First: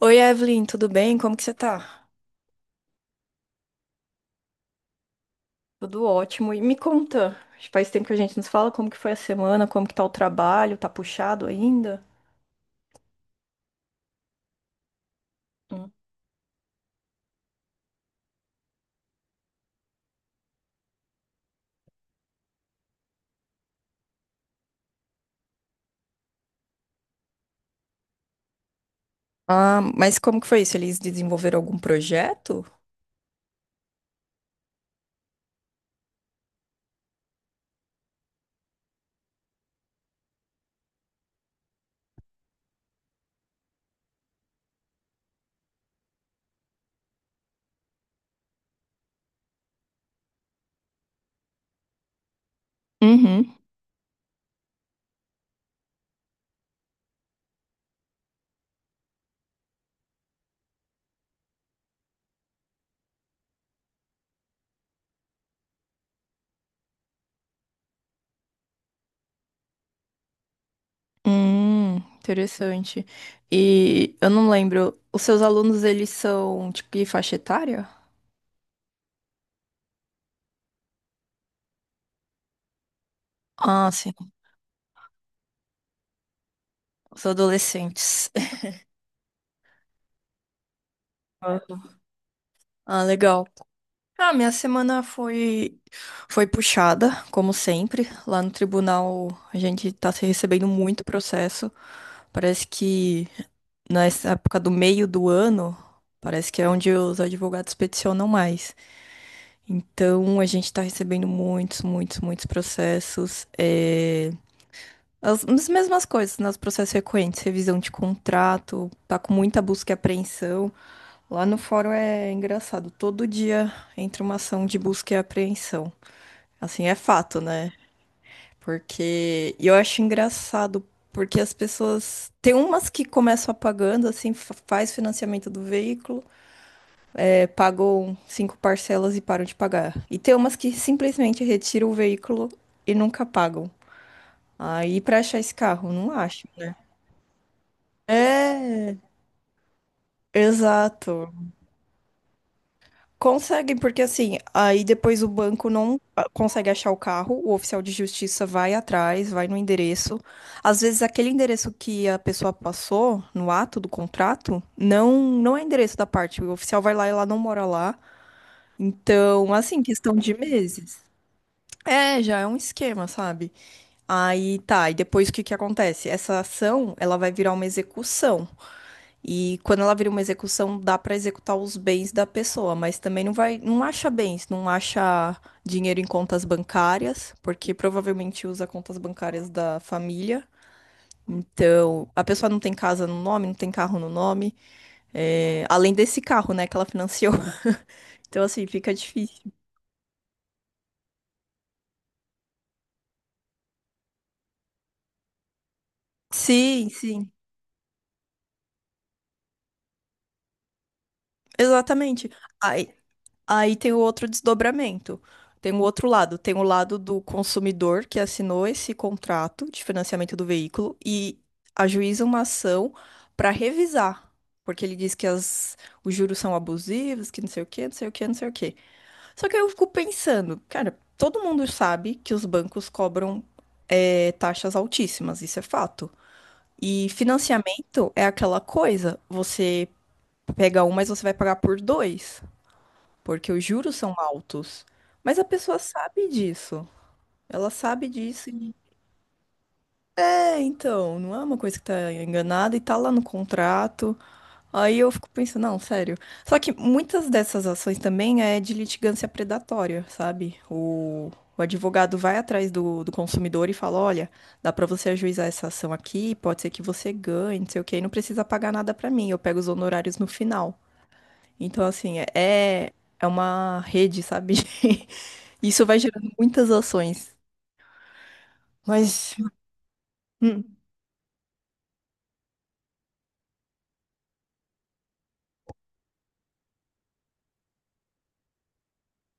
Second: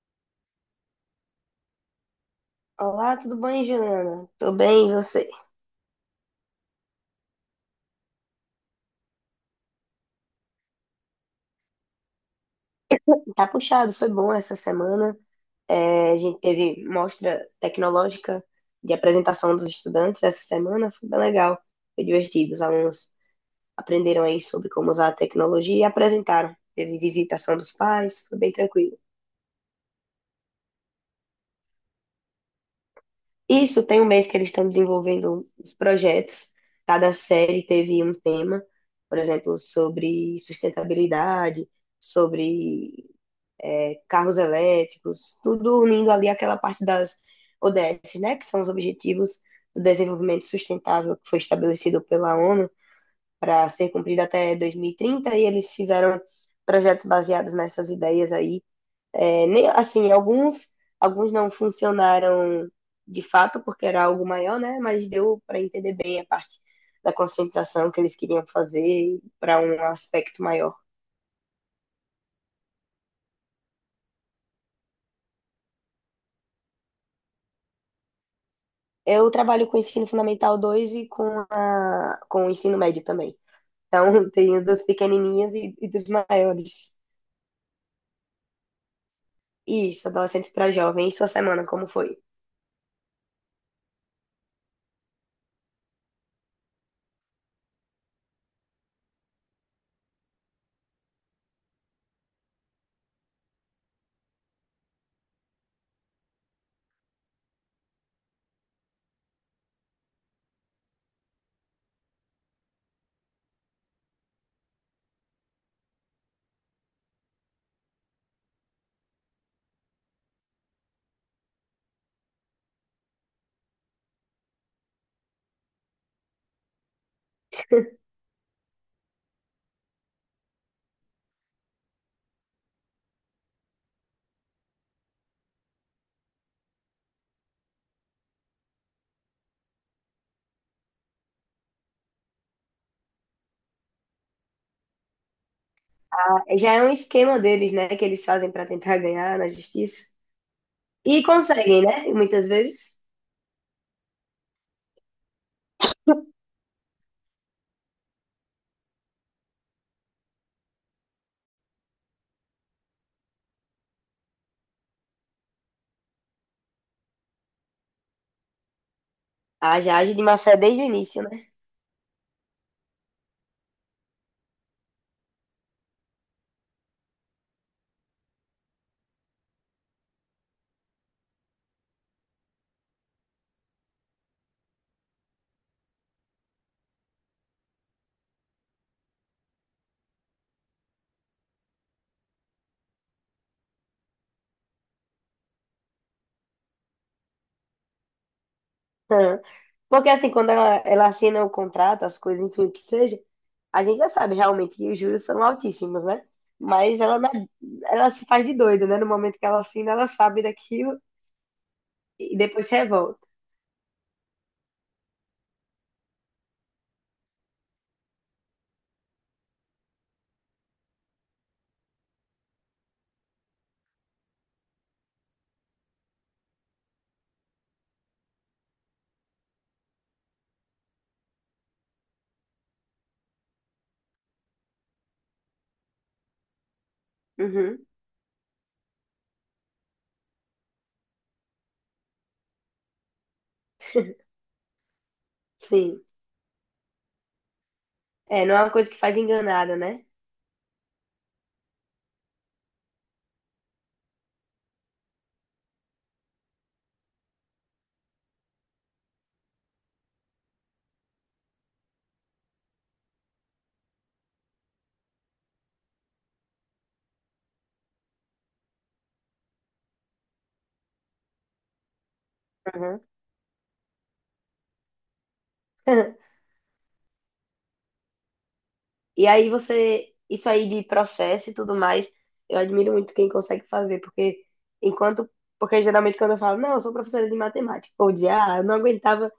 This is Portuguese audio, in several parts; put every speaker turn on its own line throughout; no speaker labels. Oi, Evelyn, tudo bem? Como que você tá?
Olá, tudo bem, Juliana? Tô bem, e você?
Tudo ótimo. E me conta, acho que faz tempo que a gente nos fala, como que foi a semana, como que tá o trabalho, tá puxado ainda?
Tá puxado, foi bom essa semana.
Hum.
É, a gente teve mostra tecnológica de apresentação dos estudantes essa semana, foi bem legal, foi divertido. Os alunos aprenderam aí sobre como usar a tecnologia e apresentaram. Teve visitação dos pais, foi bem tranquilo.
Ah, mas como que foi isso? Eles desenvolveram algum projeto?
Isso, tem um mês que eles estão desenvolvendo os projetos. Cada série teve um tema, por exemplo, sobre sustentabilidade, sobre carros elétricos, tudo unindo ali aquela parte das ODS, né, que são os Objetivos do Desenvolvimento Sustentável que foi estabelecido pela ONU
Uhum.
para ser cumprido até 2030 e eles fizeram projetos baseados nessas ideias aí. É, nem, assim, alguns não funcionaram de fato, porque era algo maior, né, mas deu para entender bem a parte da conscientização que eles queriam fazer para um aspecto maior.
Interessante. E eu não lembro, os seus alunos, eles são, tipo, que faixa etária?
Eu trabalho com o ensino fundamental 2 e com o ensino médio também.
Ah, sim,
Então, tem dos pequenininhos e dos maiores.
os adolescentes.
Isso, adolescentes para jovens, sua
Ah,
semana como foi?
Ah, legal. Ah, minha semana foi puxada, como sempre. Lá no tribunal a gente tá se recebendo muito processo. Parece que nessa época do meio do ano, parece que é onde os advogados peticionam mais. Então a gente tá recebendo muitos, muitos, muitos processos. As mesmas coisas, nos processos frequentes, revisão de contrato, tá com muita busca e apreensão. Lá no fórum é engraçado, todo dia entra uma ação de busca e apreensão. Assim, é fato, né? Porque e eu acho engraçado, porque as pessoas. Tem umas que começam apagando, assim, faz financiamento do veículo, pagam 5 parcelas e param de pagar. E tem umas que simplesmente retiram o veículo e nunca pagam. Aí, pra achar esse carro, não acho.
Já é um esquema deles, né, que eles fazem para
É,
tentar ganhar na justiça. E
exato.
conseguem, né? Muitas vezes.
Conseguem, porque assim, aí depois o banco não consegue achar o carro, o oficial de justiça vai atrás, vai no endereço. Às vezes aquele endereço que a pessoa passou no ato do contrato não é endereço da parte, o oficial vai lá e ela não mora lá. Então,
A
assim,
já age
questão
de
de
má fé desde o
meses.
início, né?
É, já é um esquema, sabe? Aí tá, e depois o que que acontece? Essa ação, ela vai virar uma execução. E quando ela vira uma execução, dá pra executar os bens da pessoa, mas também não vai, não acha bens, não acha dinheiro em contas bancárias, porque provavelmente usa contas bancárias da família. Então, a pessoa não tem casa no nome, não tem carro no nome, além desse carro, né, que ela financiou. Então, assim, fica difícil.
Porque assim, quando ela assina o contrato, as coisas, enfim, o que seja, a gente já sabe realmente que os juros são altíssimos, né?
Sim,
Mas ela,
sim,
é, ela se faz de doida, né? No momento que ela assina, ela sabe daquilo
exatamente.
e depois se revolta.
Aí tem o outro desdobramento. Tem o outro lado. Tem o lado do consumidor que assinou esse contrato de financiamento do veículo e ajuiza uma ação para revisar. Porque ele diz que os juros são abusivos, que não sei o quê, não sei o quê, não sei o quê. Só que eu fico pensando, cara, todo mundo sabe que os bancos cobram taxas altíssimas, isso é fato. E
Uhum.
financiamento é aquela coisa, você pega um, mas você vai pagar por dois, porque os juros são altos. Mas a pessoa
Sim.
sabe disso. Ela sabe
É,
disso.
não é uma coisa que faz enganada, né?
É, então, não é uma coisa que tá enganada e tá lá no contrato. Aí eu fico pensando, não, sério. Só que muitas dessas ações também é de litigância predatória, sabe? O advogado vai atrás do consumidor e fala, olha, dá pra você ajuizar essa ação aqui, pode ser que você ganhe, não sei o quê, e não precisa pagar nada pra mim, eu pego os honorários no final. Então, assim,
Aham.
é uma rede, sabe? Isso vai gerando muitas ações.
E
Mas,
aí você, isso aí
hum,
de processo e tudo mais, eu admiro muito quem consegue fazer, porque enquanto, porque geralmente quando eu falo, não, eu sou professora de matemática, ou de, ah, eu não aguentava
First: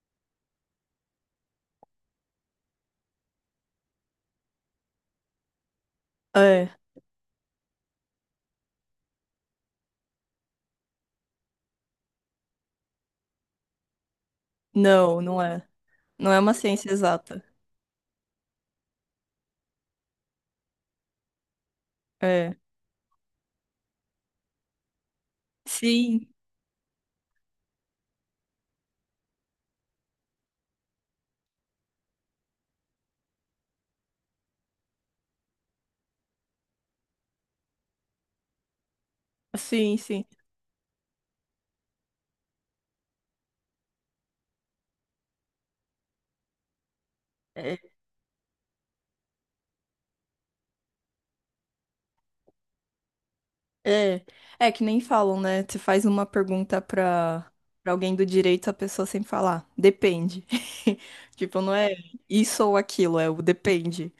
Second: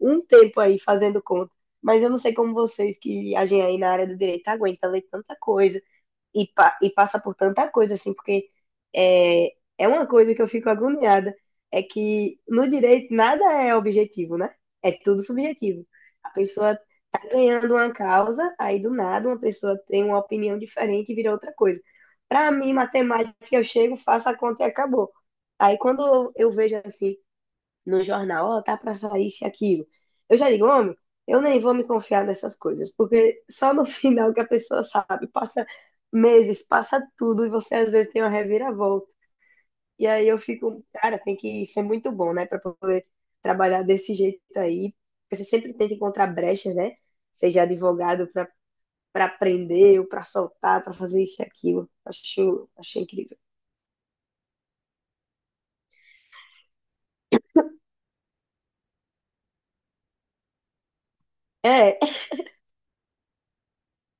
um tempo aí fazendo conta, mas eu não sei como vocês que agem aí na área do direito aguentam ler tanta coisa, e,
é,
e passa por tanta coisa, assim, porque é, é uma coisa que eu fico agoniada, é que no direito nada é objetivo, né? É
não,
tudo
não é.
subjetivo. A
Não é uma
pessoa
ciência
tá
exata.
ganhando uma causa, aí do nada uma pessoa tem uma opinião diferente e vira outra coisa. Para
É.
mim, matemática, eu chego, faço a conta e acabou. Aí
Sim,
quando eu vejo assim no jornal, ó, tá pra sair isso e aquilo. Eu já digo, homem, eu nem vou me confiar nessas coisas, porque só no final que a pessoa sabe, passa meses, passa tudo, e você às vezes tem uma reviravolta.
sim,
E
sim.
aí eu fico, cara, tem que ser muito bom, né, pra poder trabalhar desse jeito aí. Porque você sempre tenta encontrar brechas, né? Seja
É,
advogado pra para prender ou para soltar, para fazer isso e aquilo. Acho, acho incrível.
é, é que nem falam, né? Você faz uma pergunta pra alguém do direito, a pessoa sempre fala, "Ah, depende. Tipo, não é
É,
isso ou aquilo, é o depende.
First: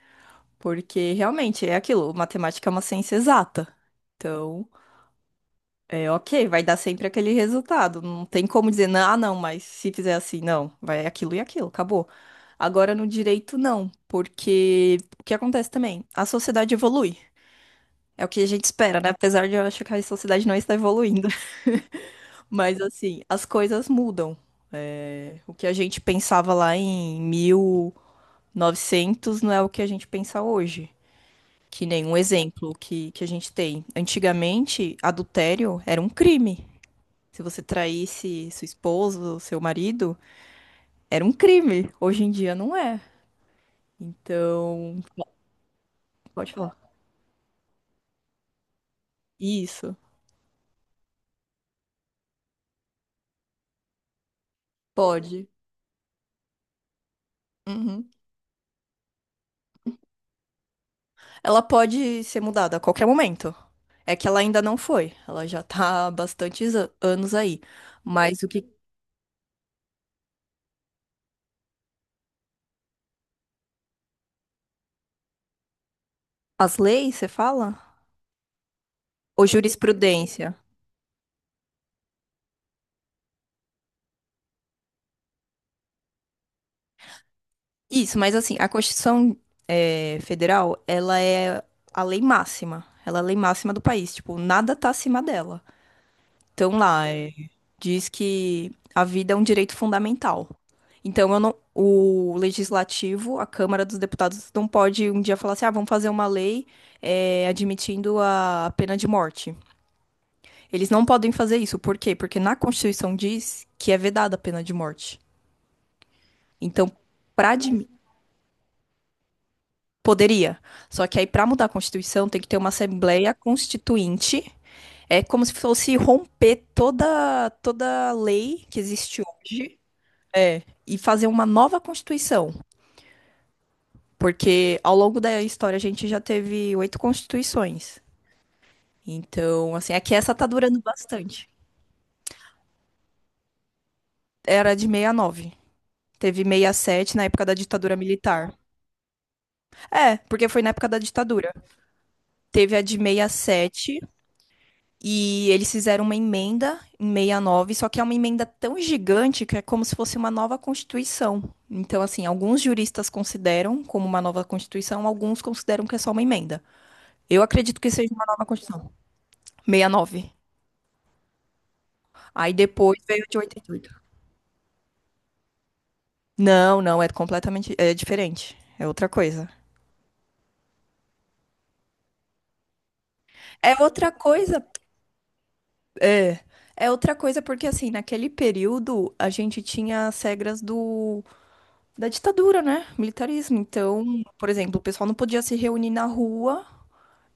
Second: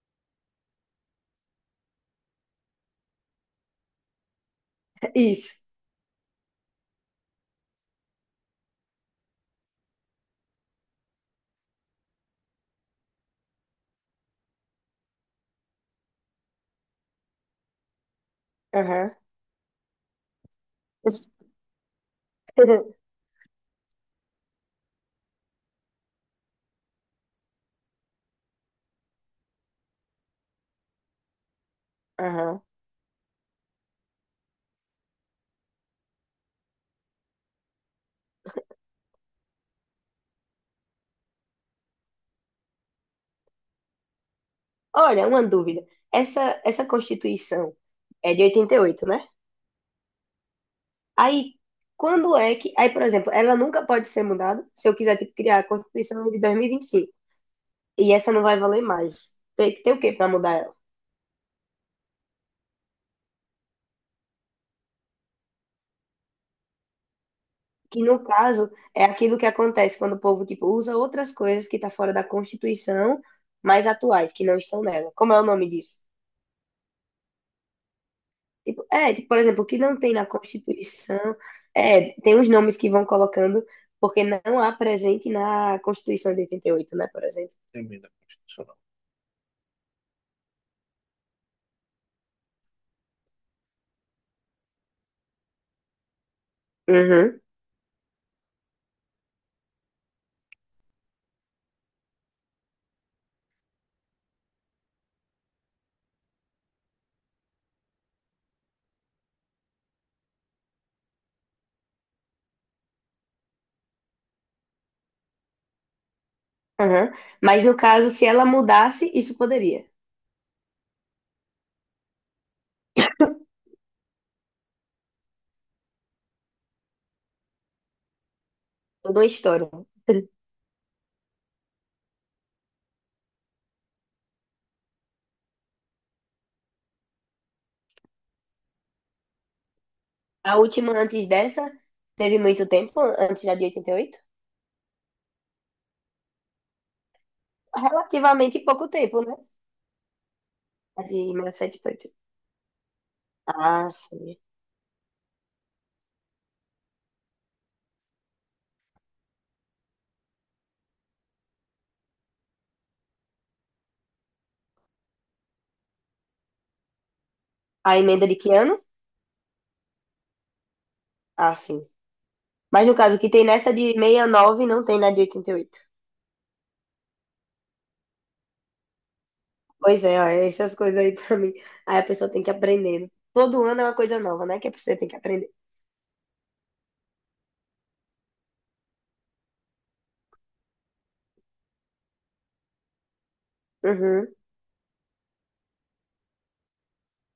Porque realmente é aquilo, matemática é uma ciência exata. Então.
é isso.
É, ok, vai dar sempre aquele resultado. Não tem como dizer, não, ah, não, mas se fizer assim, não, vai aquilo e aquilo, acabou. Agora no direito, não, porque o que acontece também? A sociedade evolui. É o que a gente espera, né?
Aham.
Apesar de eu achar que a sociedade não está evoluindo. Mas assim, as coisas mudam. É, o que a gente pensava lá em 1900 não é o que a gente pensa hoje. Que nem um
Aham.
exemplo que a gente tem. Antigamente, adultério era um crime. Se você traísse sua esposa ou seu marido, era um crime. Hoje em dia não é. Então,
Olha, uma dúvida.
pode
Essa,
falar.
essa Constituição é de 88, né?
Isso,
Aí, quando é que. Aí, por exemplo, ela nunca pode ser mudada, se eu quiser tipo,
pode.
criar a Constituição de 2025. E vinte e
Uhum.
cinco. E essa não vai valer mais. Tem que ter o quê para mudar ela?
Ela pode ser mudada a qualquer momento. É que ela ainda não foi. Ela já tá há bastantes anos aí.
Que, no
Mas o que.
caso, é aquilo que acontece quando o povo tipo, usa outras coisas que tá fora da Constituição, mas atuais, que não estão nela. Como é o nome disso?
As leis, você fala?
Tipo, é, tipo, por
Ou
exemplo, o que não tem na
jurisprudência?
Constituição, é, tem os nomes que vão colocando, porque não há presente na Constituição de 88, né, por exemplo.
Isso, mas assim, a Constituição Federal, ela é a lei máxima. Ela é a lei máxima do país. Tipo, nada tá acima dela. Então lá, é,
Uhum,
diz que a vida é um direito fundamental. Então eu não, o legislativo, a Câmara dos Deputados, não pode um dia falar assim, ah, vamos fazer uma lei admitindo a pena de morte. Eles não podem fazer isso. Por quê? Porque na Constituição diz que é vedada a pena de morte. Então,
uhum.
para
Mas no
admitir.
caso, se ela mudasse, isso poderia.
Poderia. Só que aí, para mudar a Constituição, tem que ter uma Assembleia Constituinte. É como se fosse romper toda lei que
Toda
existe
uma história.
hoje. É, e fazer uma nova Constituição, porque ao longo da história a gente já teve oito constituições. Então, assim, aqui essa tá
A
durando
última antes
bastante.
dessa, teve muito tempo, antes da de 88?
Era de 69. Teve 67 na época da ditadura militar.
Relativamente pouco tempo, né?
É, porque foi na época da
A de
ditadura.
1988.
Teve a de
Ah,
67 e sete
sim.
e eles fizeram uma emenda em 69, só que é uma emenda tão gigante que é como se fosse uma nova constituição. Então, assim, alguns juristas consideram como uma nova constituição, alguns consideram que é só uma emenda. Eu acredito que
A
seja uma
emenda de
nova
que ano?
Constituição. Sessenta e nove.
Ah, sim.
Aí
Mas no
depois
caso, o
veio a
que
de
tem
oitenta e
nessa de
oito.
69 não tem na de 88.
Não, não, é completamente é diferente. É outra coisa.
Pois é, ó, essas coisas aí pra mim. Aí a pessoa tem que aprender. Todo
É
ano é uma
outra
coisa nova, né?
coisa.
Que você tem que aprender.
É. É outra coisa porque assim, naquele período a gente tinha as regras do da ditadura, né? Militarismo. Então,
Uhum,
por exemplo, o pessoal não podia se reunir na rua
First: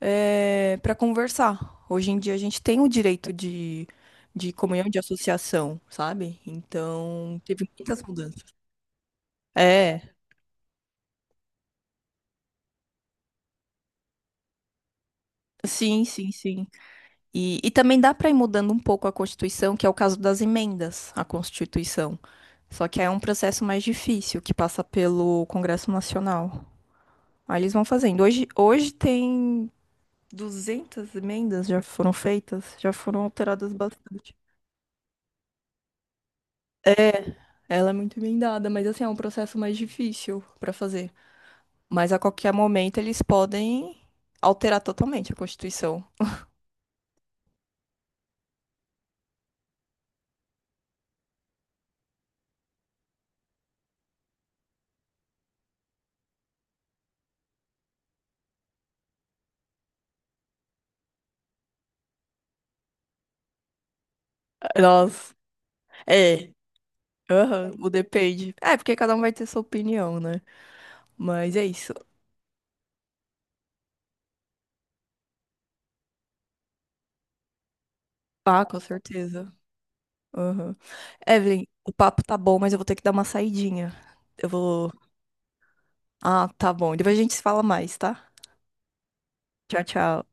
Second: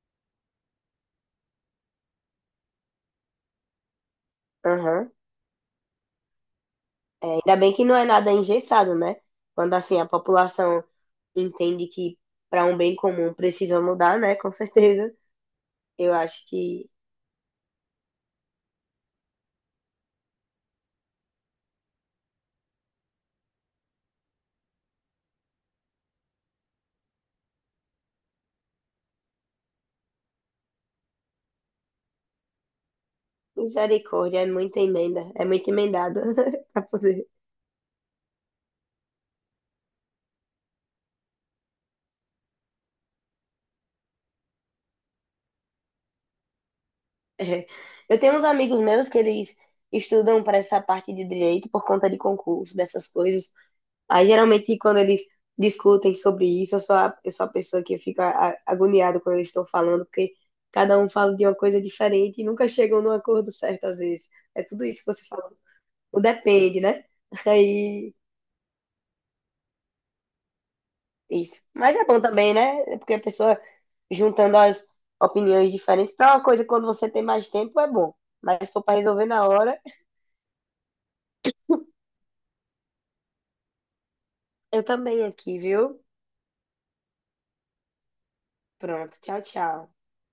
para conversar. Hoje em dia a gente tem o direito de comunhão de
aham.
associação, sabe?
É,
Então,
ainda
teve
bem que não
muitas
é nada
mudanças.
engessado, né? Quando assim a
É,
população entende que para um bem comum precisa mudar, né? Com certeza.
sim,
Eu
sim,
acho
sim.
que
E também dá para ir mudando um pouco a Constituição, que é o caso das emendas à Constituição. Só que aí é um processo mais difícil, que passa pelo Congresso Nacional. Aí eles vão fazendo. Hoje tem 200 emendas, já foram feitas, já foram alteradas bastante.
misericórdia é muita emenda, é muito emendada para poder.
Ela é muito emendada, mas assim, é um processo mais difícil para fazer. Mas a qualquer momento eles podem alterar totalmente a Constituição.
É. Eu tenho uns amigos meus que eles estudam para essa parte de direito por conta de concurso, dessas coisas. Aí, geralmente, quando eles discutem sobre isso, eu sou a pessoa que fica agoniada quando eles estão falando, porque cada um fala de uma coisa diferente e nunca chegam num acordo certo, às vezes. É tudo isso que você
Nós.
fala. O
É.
depende, né?
Aham, o
Aí,
depende. É, porque cada um vai ter sua opinião, né? Mas
isso.
é isso.
Mas é bom também, né? É porque a pessoa juntando as opiniões diferentes para uma coisa, quando você tem mais tempo, é bom.
Ah,
Mas se
com
for para resolver na
certeza.
hora,
Aham. Evelyn, o papo tá bom, mas eu vou ter que dar uma saidinha. Eu
eu
vou.
também aqui, viu?
Ah, tá bom. Depois a gente se fala mais, tá?
Pronto, tchau,
Tchau,
tchau.
tchau.